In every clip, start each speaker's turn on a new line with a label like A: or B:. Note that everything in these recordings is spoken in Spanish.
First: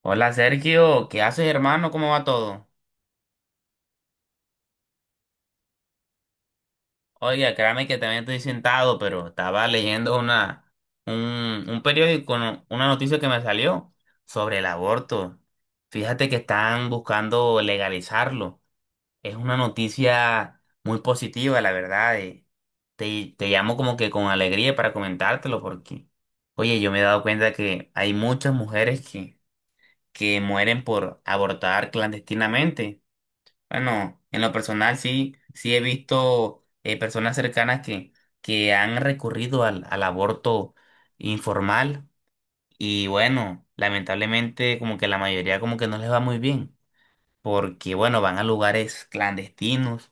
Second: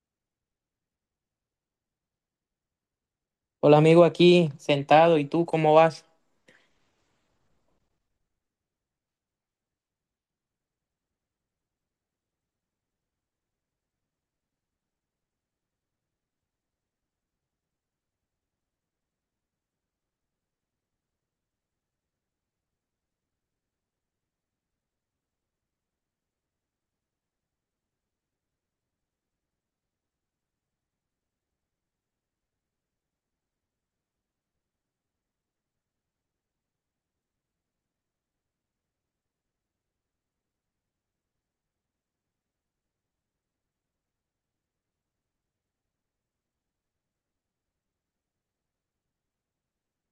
A: Hola Sergio, ¿qué haces, hermano? ¿Cómo va todo?
B: Hola amigo, aquí sentado, ¿y tú cómo vas?
A: Oiga, créame que también estoy sentado, pero estaba leyendo un periódico, una noticia que me salió sobre el aborto. Fíjate que están buscando legalizarlo. Es una noticia muy positiva, la verdad. Te llamo como que con alegría para comentártelo porque, oye, yo me he dado cuenta que hay muchas mujeres que mueren por abortar clandestinamente. Bueno, en lo personal sí, sí he visto personas cercanas que han recurrido al aborto informal, y bueno, lamentablemente como que la mayoría como que no les va muy bien, porque bueno, van a lugares clandestinos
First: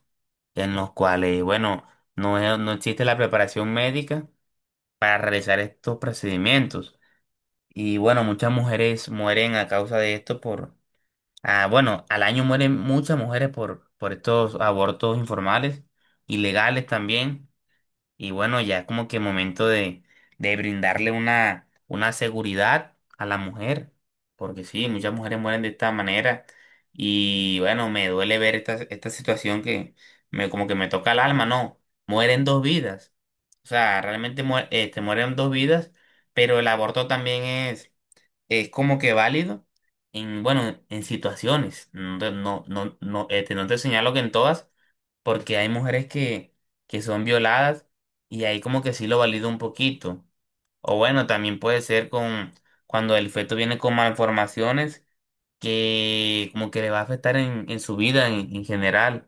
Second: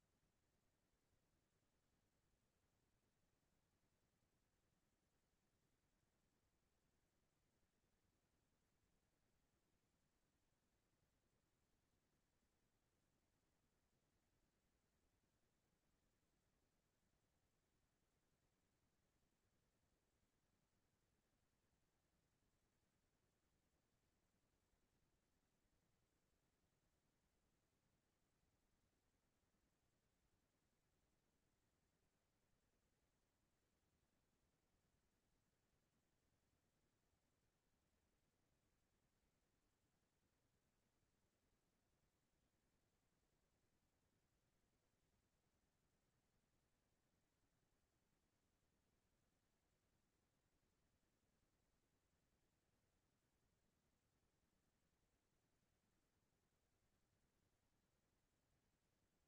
A: en los cuales, bueno, no, no existe la preparación médica para realizar estos procedimientos, y bueno, muchas mujeres mueren a causa de esto. Ah, bueno, al año mueren muchas mujeres por estos abortos informales, ilegales también, y bueno, ya como que momento de brindarle una seguridad a la mujer, porque sí, muchas mujeres mueren de esta manera, y bueno, me duele ver esta, esta situación que me, como que me toca el alma, no, mueren dos vidas, o sea, realmente mueren dos vidas, pero el aborto también es como que válido en, bueno, en situaciones. No, no, no, no, no te señalo que en todas, porque hay mujeres que son violadas, y ahí como que sí lo valido un poquito. O bueno, también puede ser con cuando el feto viene con malformaciones, que como que le va a afectar en su vida en general.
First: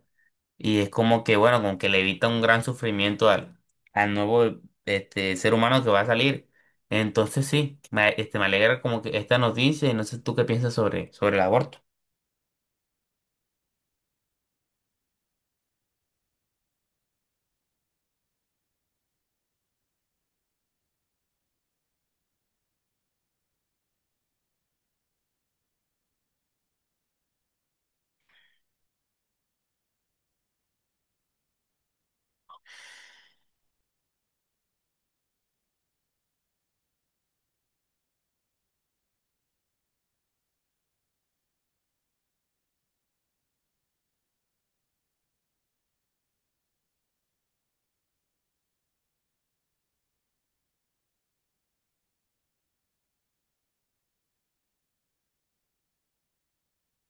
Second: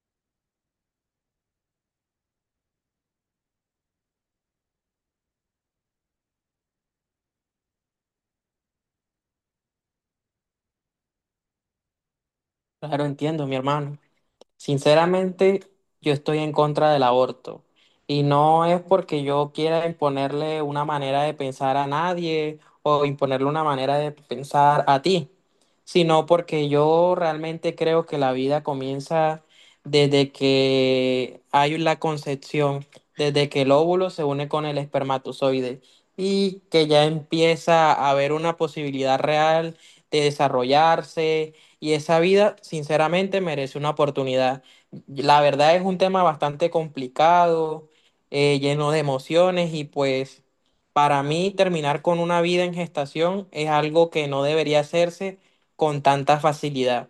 A: Y es como que, bueno, como que le evita un gran sufrimiento al, al nuevo ser humano que va a salir. Entonces sí, me alegra como que esta noticia, y no sé tú qué piensas sobre, sobre el aborto.
B: Claro, entiendo, mi hermano. Sinceramente, yo estoy en contra del aborto y no es porque yo quiera imponerle una manera de pensar a nadie o imponerle una manera de pensar a ti, sino porque yo realmente creo que la vida comienza desde que hay la concepción, desde que el óvulo se une con el espermatozoide y que ya empieza a haber una posibilidad real de desarrollarse y esa vida sinceramente merece una oportunidad. La verdad es un tema bastante complicado, lleno de emociones y pues para mí terminar con una vida en gestación es algo que no debería hacerse con tanta facilidad.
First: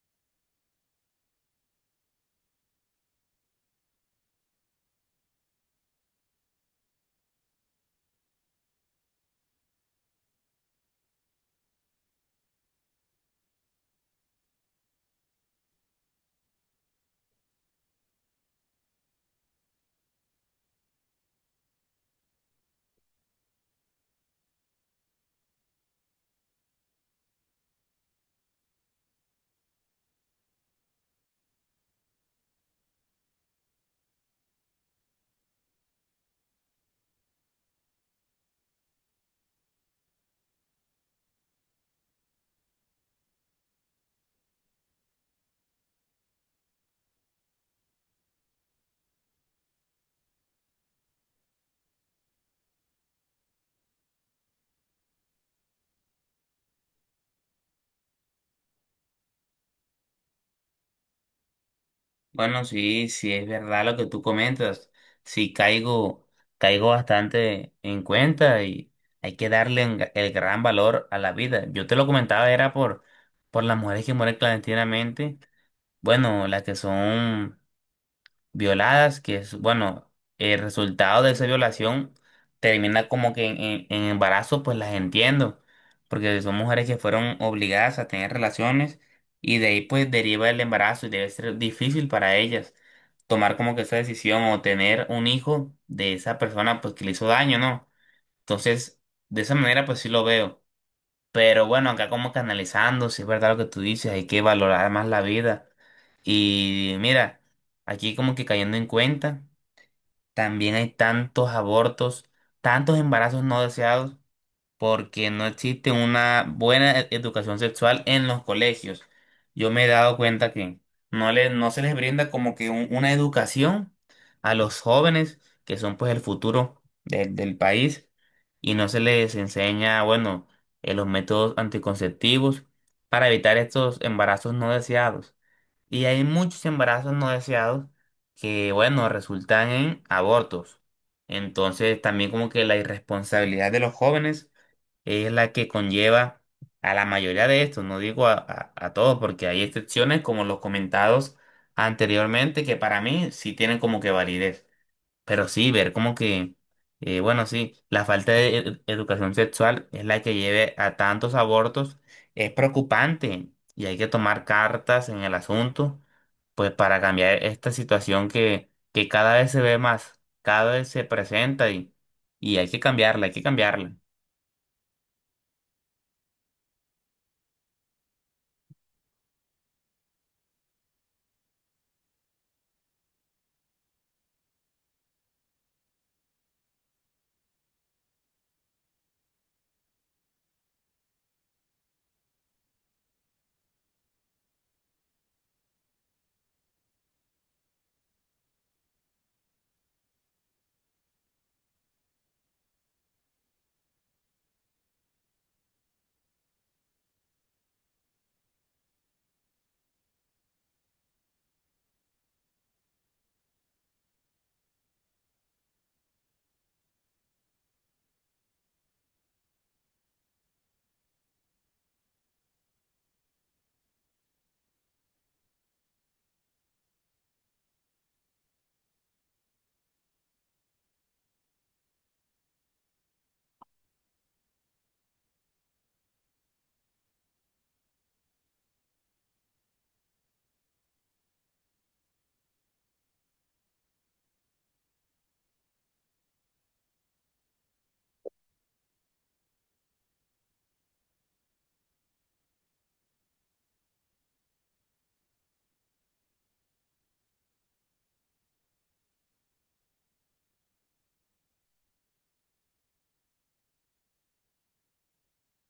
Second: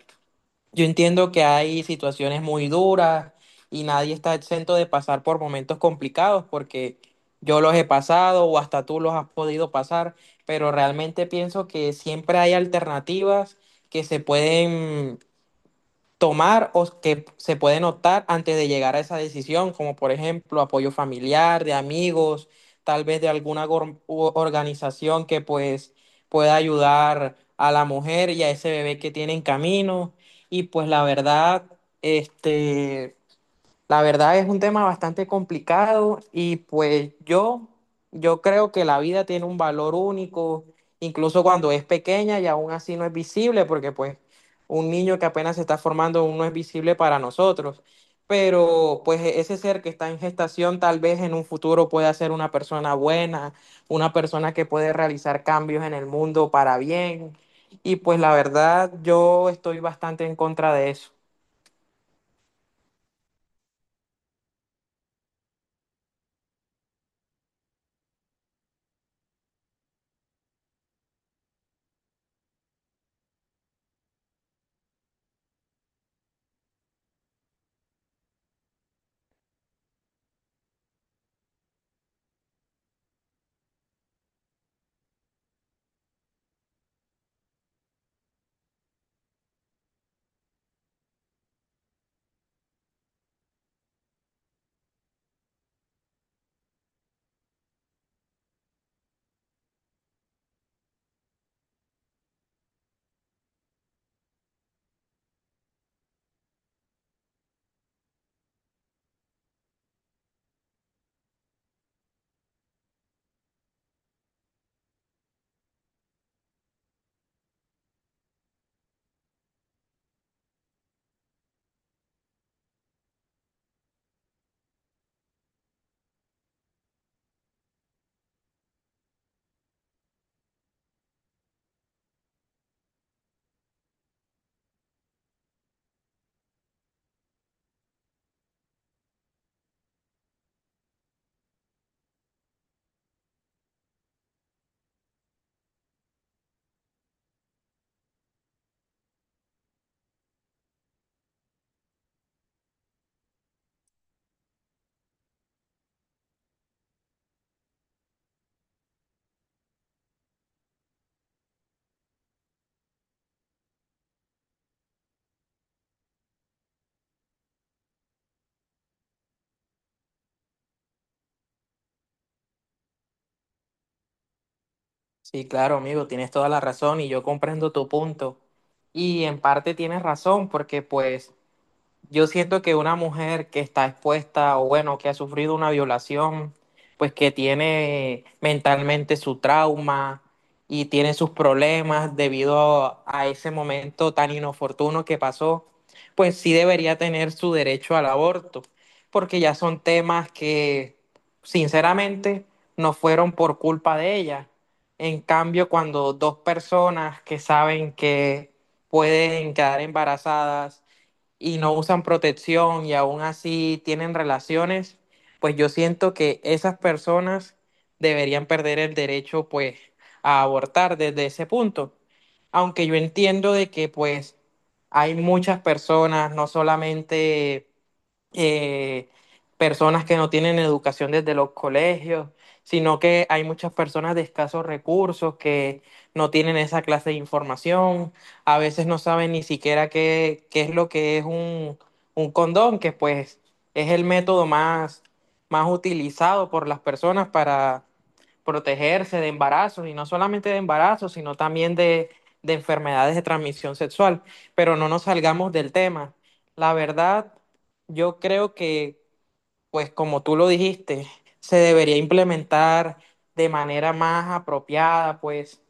B: Yo entiendo que hay situaciones muy duras y nadie está exento de pasar por momentos complicados porque yo los he pasado o hasta tú los has podido pasar, pero realmente pienso que siempre hay alternativas que se pueden tomar o que se puede notar antes de llegar a esa decisión, como por ejemplo apoyo familiar, de amigos, tal vez de alguna organización que pues pueda ayudar a la mujer y a ese bebé que tiene en camino. Y pues la verdad, este, la verdad es un tema bastante complicado y pues yo creo que la vida tiene un valor único, incluso cuando es pequeña y aún así no es visible, porque pues un niño que apenas se está formando aún no es visible para nosotros, pero pues ese ser que está en gestación tal vez en un futuro pueda ser una persona buena, una persona que puede realizar cambios en el mundo para bien y pues la verdad yo estoy bastante en contra de eso.
A: Bueno, sí, sí es verdad lo que tú comentas. Sí caigo, caigo bastante en cuenta, y hay que darle el gran valor a la vida. Yo te lo comentaba, era por las mujeres que mueren clandestinamente. Bueno, las que son violadas, que es, bueno, el resultado de esa violación termina como que en, en embarazo, pues las entiendo, porque son mujeres que fueron obligadas a tener relaciones, y de ahí pues deriva el embarazo, y debe ser difícil para ellas tomar como que esa decisión, o tener un hijo de esa persona pues que le hizo daño, ¿no? Entonces, de esa manera pues sí lo veo. Pero bueno, acá como canalizando, si es verdad lo que tú dices, hay que valorar más la vida, y mira, aquí como que cayendo en cuenta, también hay tantos abortos, tantos embarazos no deseados, porque no existe una buena educación sexual en los colegios. Yo me he dado cuenta que no se les brinda como que una educación a los jóvenes, que son pues el futuro del país, y no se les enseña, bueno, los métodos anticonceptivos para evitar estos embarazos no deseados. Y hay muchos embarazos no deseados que, bueno, resultan en abortos. Entonces, también como que la irresponsabilidad de los jóvenes es la que conlleva a la mayoría de estos, no digo a todos, porque hay excepciones como los comentados anteriormente que para mí sí tienen como que validez. Pero sí, ver como que, bueno, sí, la falta de educación sexual es la que lleve a tantos abortos, es preocupante, y hay que tomar cartas en el asunto pues para cambiar esta situación que cada vez se ve más, cada vez se presenta, y hay que cambiarla, hay que cambiarla.
B: Sí, claro, amigo, tienes toda la razón y yo comprendo tu punto. Y en parte tienes razón porque pues yo siento que una mujer que está expuesta o bueno, que ha sufrido una violación, pues que tiene mentalmente su trauma y tiene sus problemas debido a ese momento tan inoportuno que pasó, pues sí debería tener su derecho al aborto, porque ya son temas que sinceramente no fueron por culpa de ella. En cambio, cuando dos personas que saben que pueden quedar embarazadas, y no usan protección y aún así tienen relaciones, pues yo siento que esas personas deberían perder el derecho pues a abortar desde ese punto. Aunque yo entiendo de que pues hay muchas personas, no solamente eh, personas que no tienen educación desde los colegios, sino que hay muchas personas de escasos recursos que no tienen esa clase de información, a veces no saben ni siquiera qué, qué es lo que es un condón, que pues es el método más, más utilizado por las personas para protegerse de embarazos, y no solamente de embarazos, sino también de enfermedades de transmisión sexual. Pero no nos salgamos del tema. La verdad, yo creo que pues como tú lo dijiste, se debería implementar de manera más apropiada, pues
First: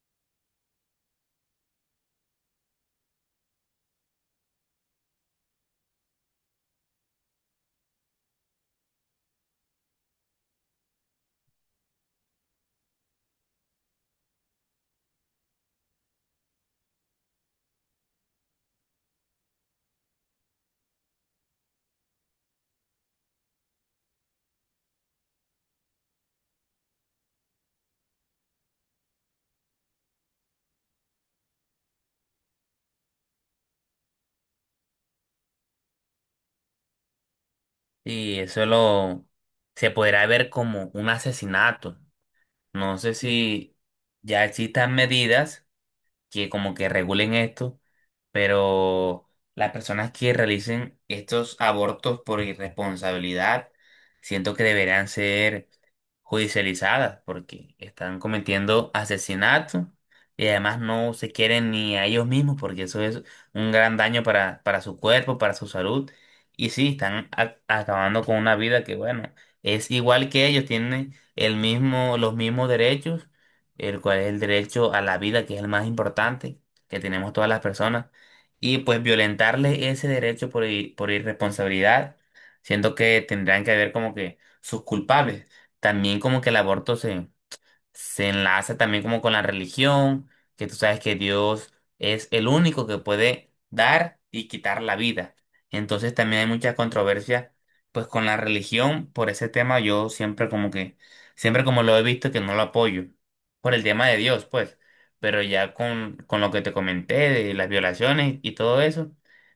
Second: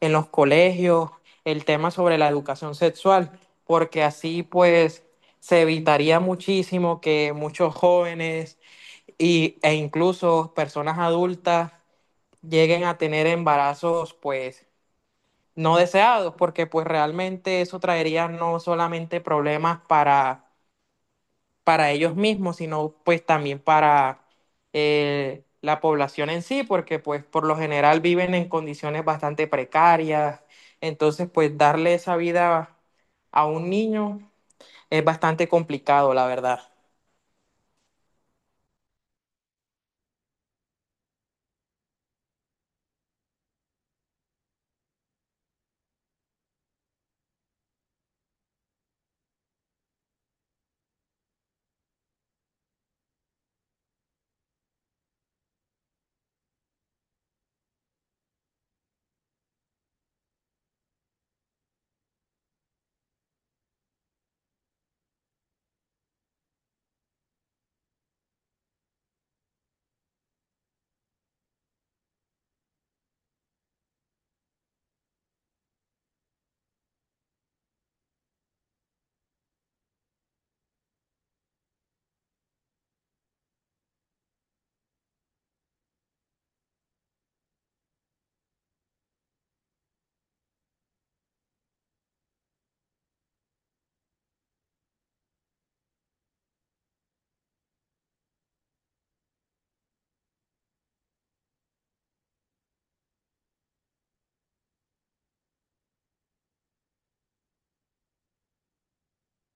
B: en los colegios, el tema sobre la educación sexual, porque así pues se evitaría muchísimo que muchos jóvenes y, e incluso personas adultas lleguen a tener embarazos pues no deseados, porque pues realmente eso traería no solamente problemas para ellos mismos, sino pues también para la población en sí, porque pues por lo general viven en condiciones bastante precarias, entonces pues darle esa vida a un niño es bastante complicado, la verdad.
A: Y eso lo se podrá ver como un asesinato. No sé si ya existan medidas que como que regulen esto, pero las personas que realicen estos abortos por irresponsabilidad, siento que deberán ser judicializadas porque están cometiendo asesinato, y además no se quieren ni a ellos mismos, porque eso es un gran daño para su cuerpo, para su salud. Y sí, están acabando con una vida que, bueno, es igual que ellos, tienen el mismo, los mismos derechos, el cual es el derecho a la vida, que es el más importante que tenemos todas las personas, y pues violentarle ese derecho por, por irresponsabilidad, siento que tendrán que haber como que sus culpables. También como que el aborto se se enlaza también como con la religión, que tú sabes que Dios es el único que puede dar y quitar la vida. Entonces también hay mucha controversia pues con la religión. Por ese tema yo siempre como que siempre como lo he visto que no lo apoyo, por el tema de Dios, pues, pero ya con lo que te comenté de las violaciones y todo eso,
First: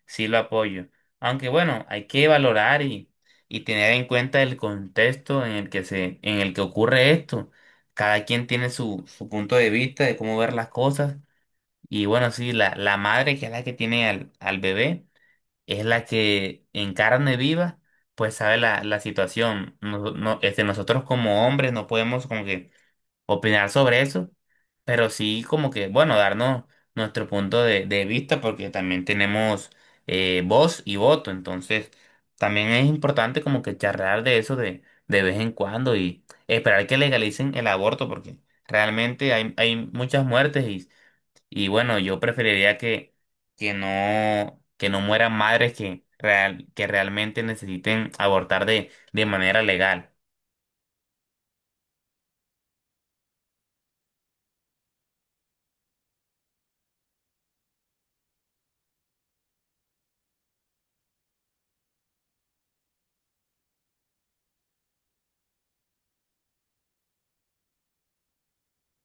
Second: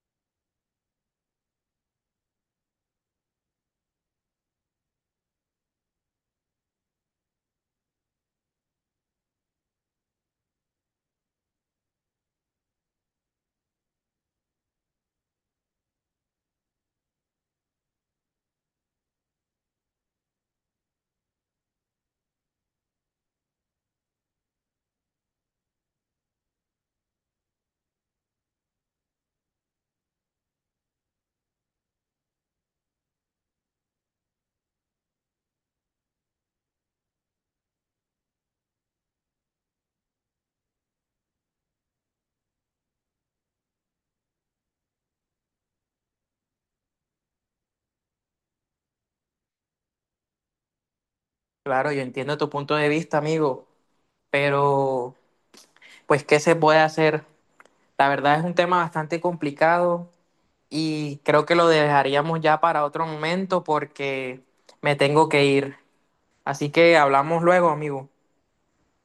A: sí lo apoyo. Aunque bueno, hay que valorar y tener en cuenta el contexto en el que se en el que ocurre esto. Cada quien tiene su, su punto de vista de cómo ver las cosas. Y bueno, sí, la madre, que es la que tiene al, al bebé, es la que en carne viva, pues sabe la, la situación. Nosotros como hombres no podemos como que opinar sobre eso, pero sí como que, bueno, darnos nuestro punto de vista, porque también tenemos voz y voto, entonces también es importante como que charlar de eso de vez en cuando, y esperar que legalicen el aborto, porque realmente hay, hay muchas muertes y bueno, yo preferiría que no mueran madres que, real, que realmente necesiten abortar de manera legal.
B: Claro, yo entiendo tu punto de vista, amigo, pero pues ¿qué se puede hacer? La verdad es un tema bastante complicado y creo que lo dejaríamos ya para otro momento porque me tengo que ir. Así que hablamos luego, amigo.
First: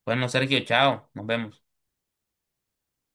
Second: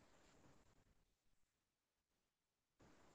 A: Bueno, Sergio, chao, nos vemos.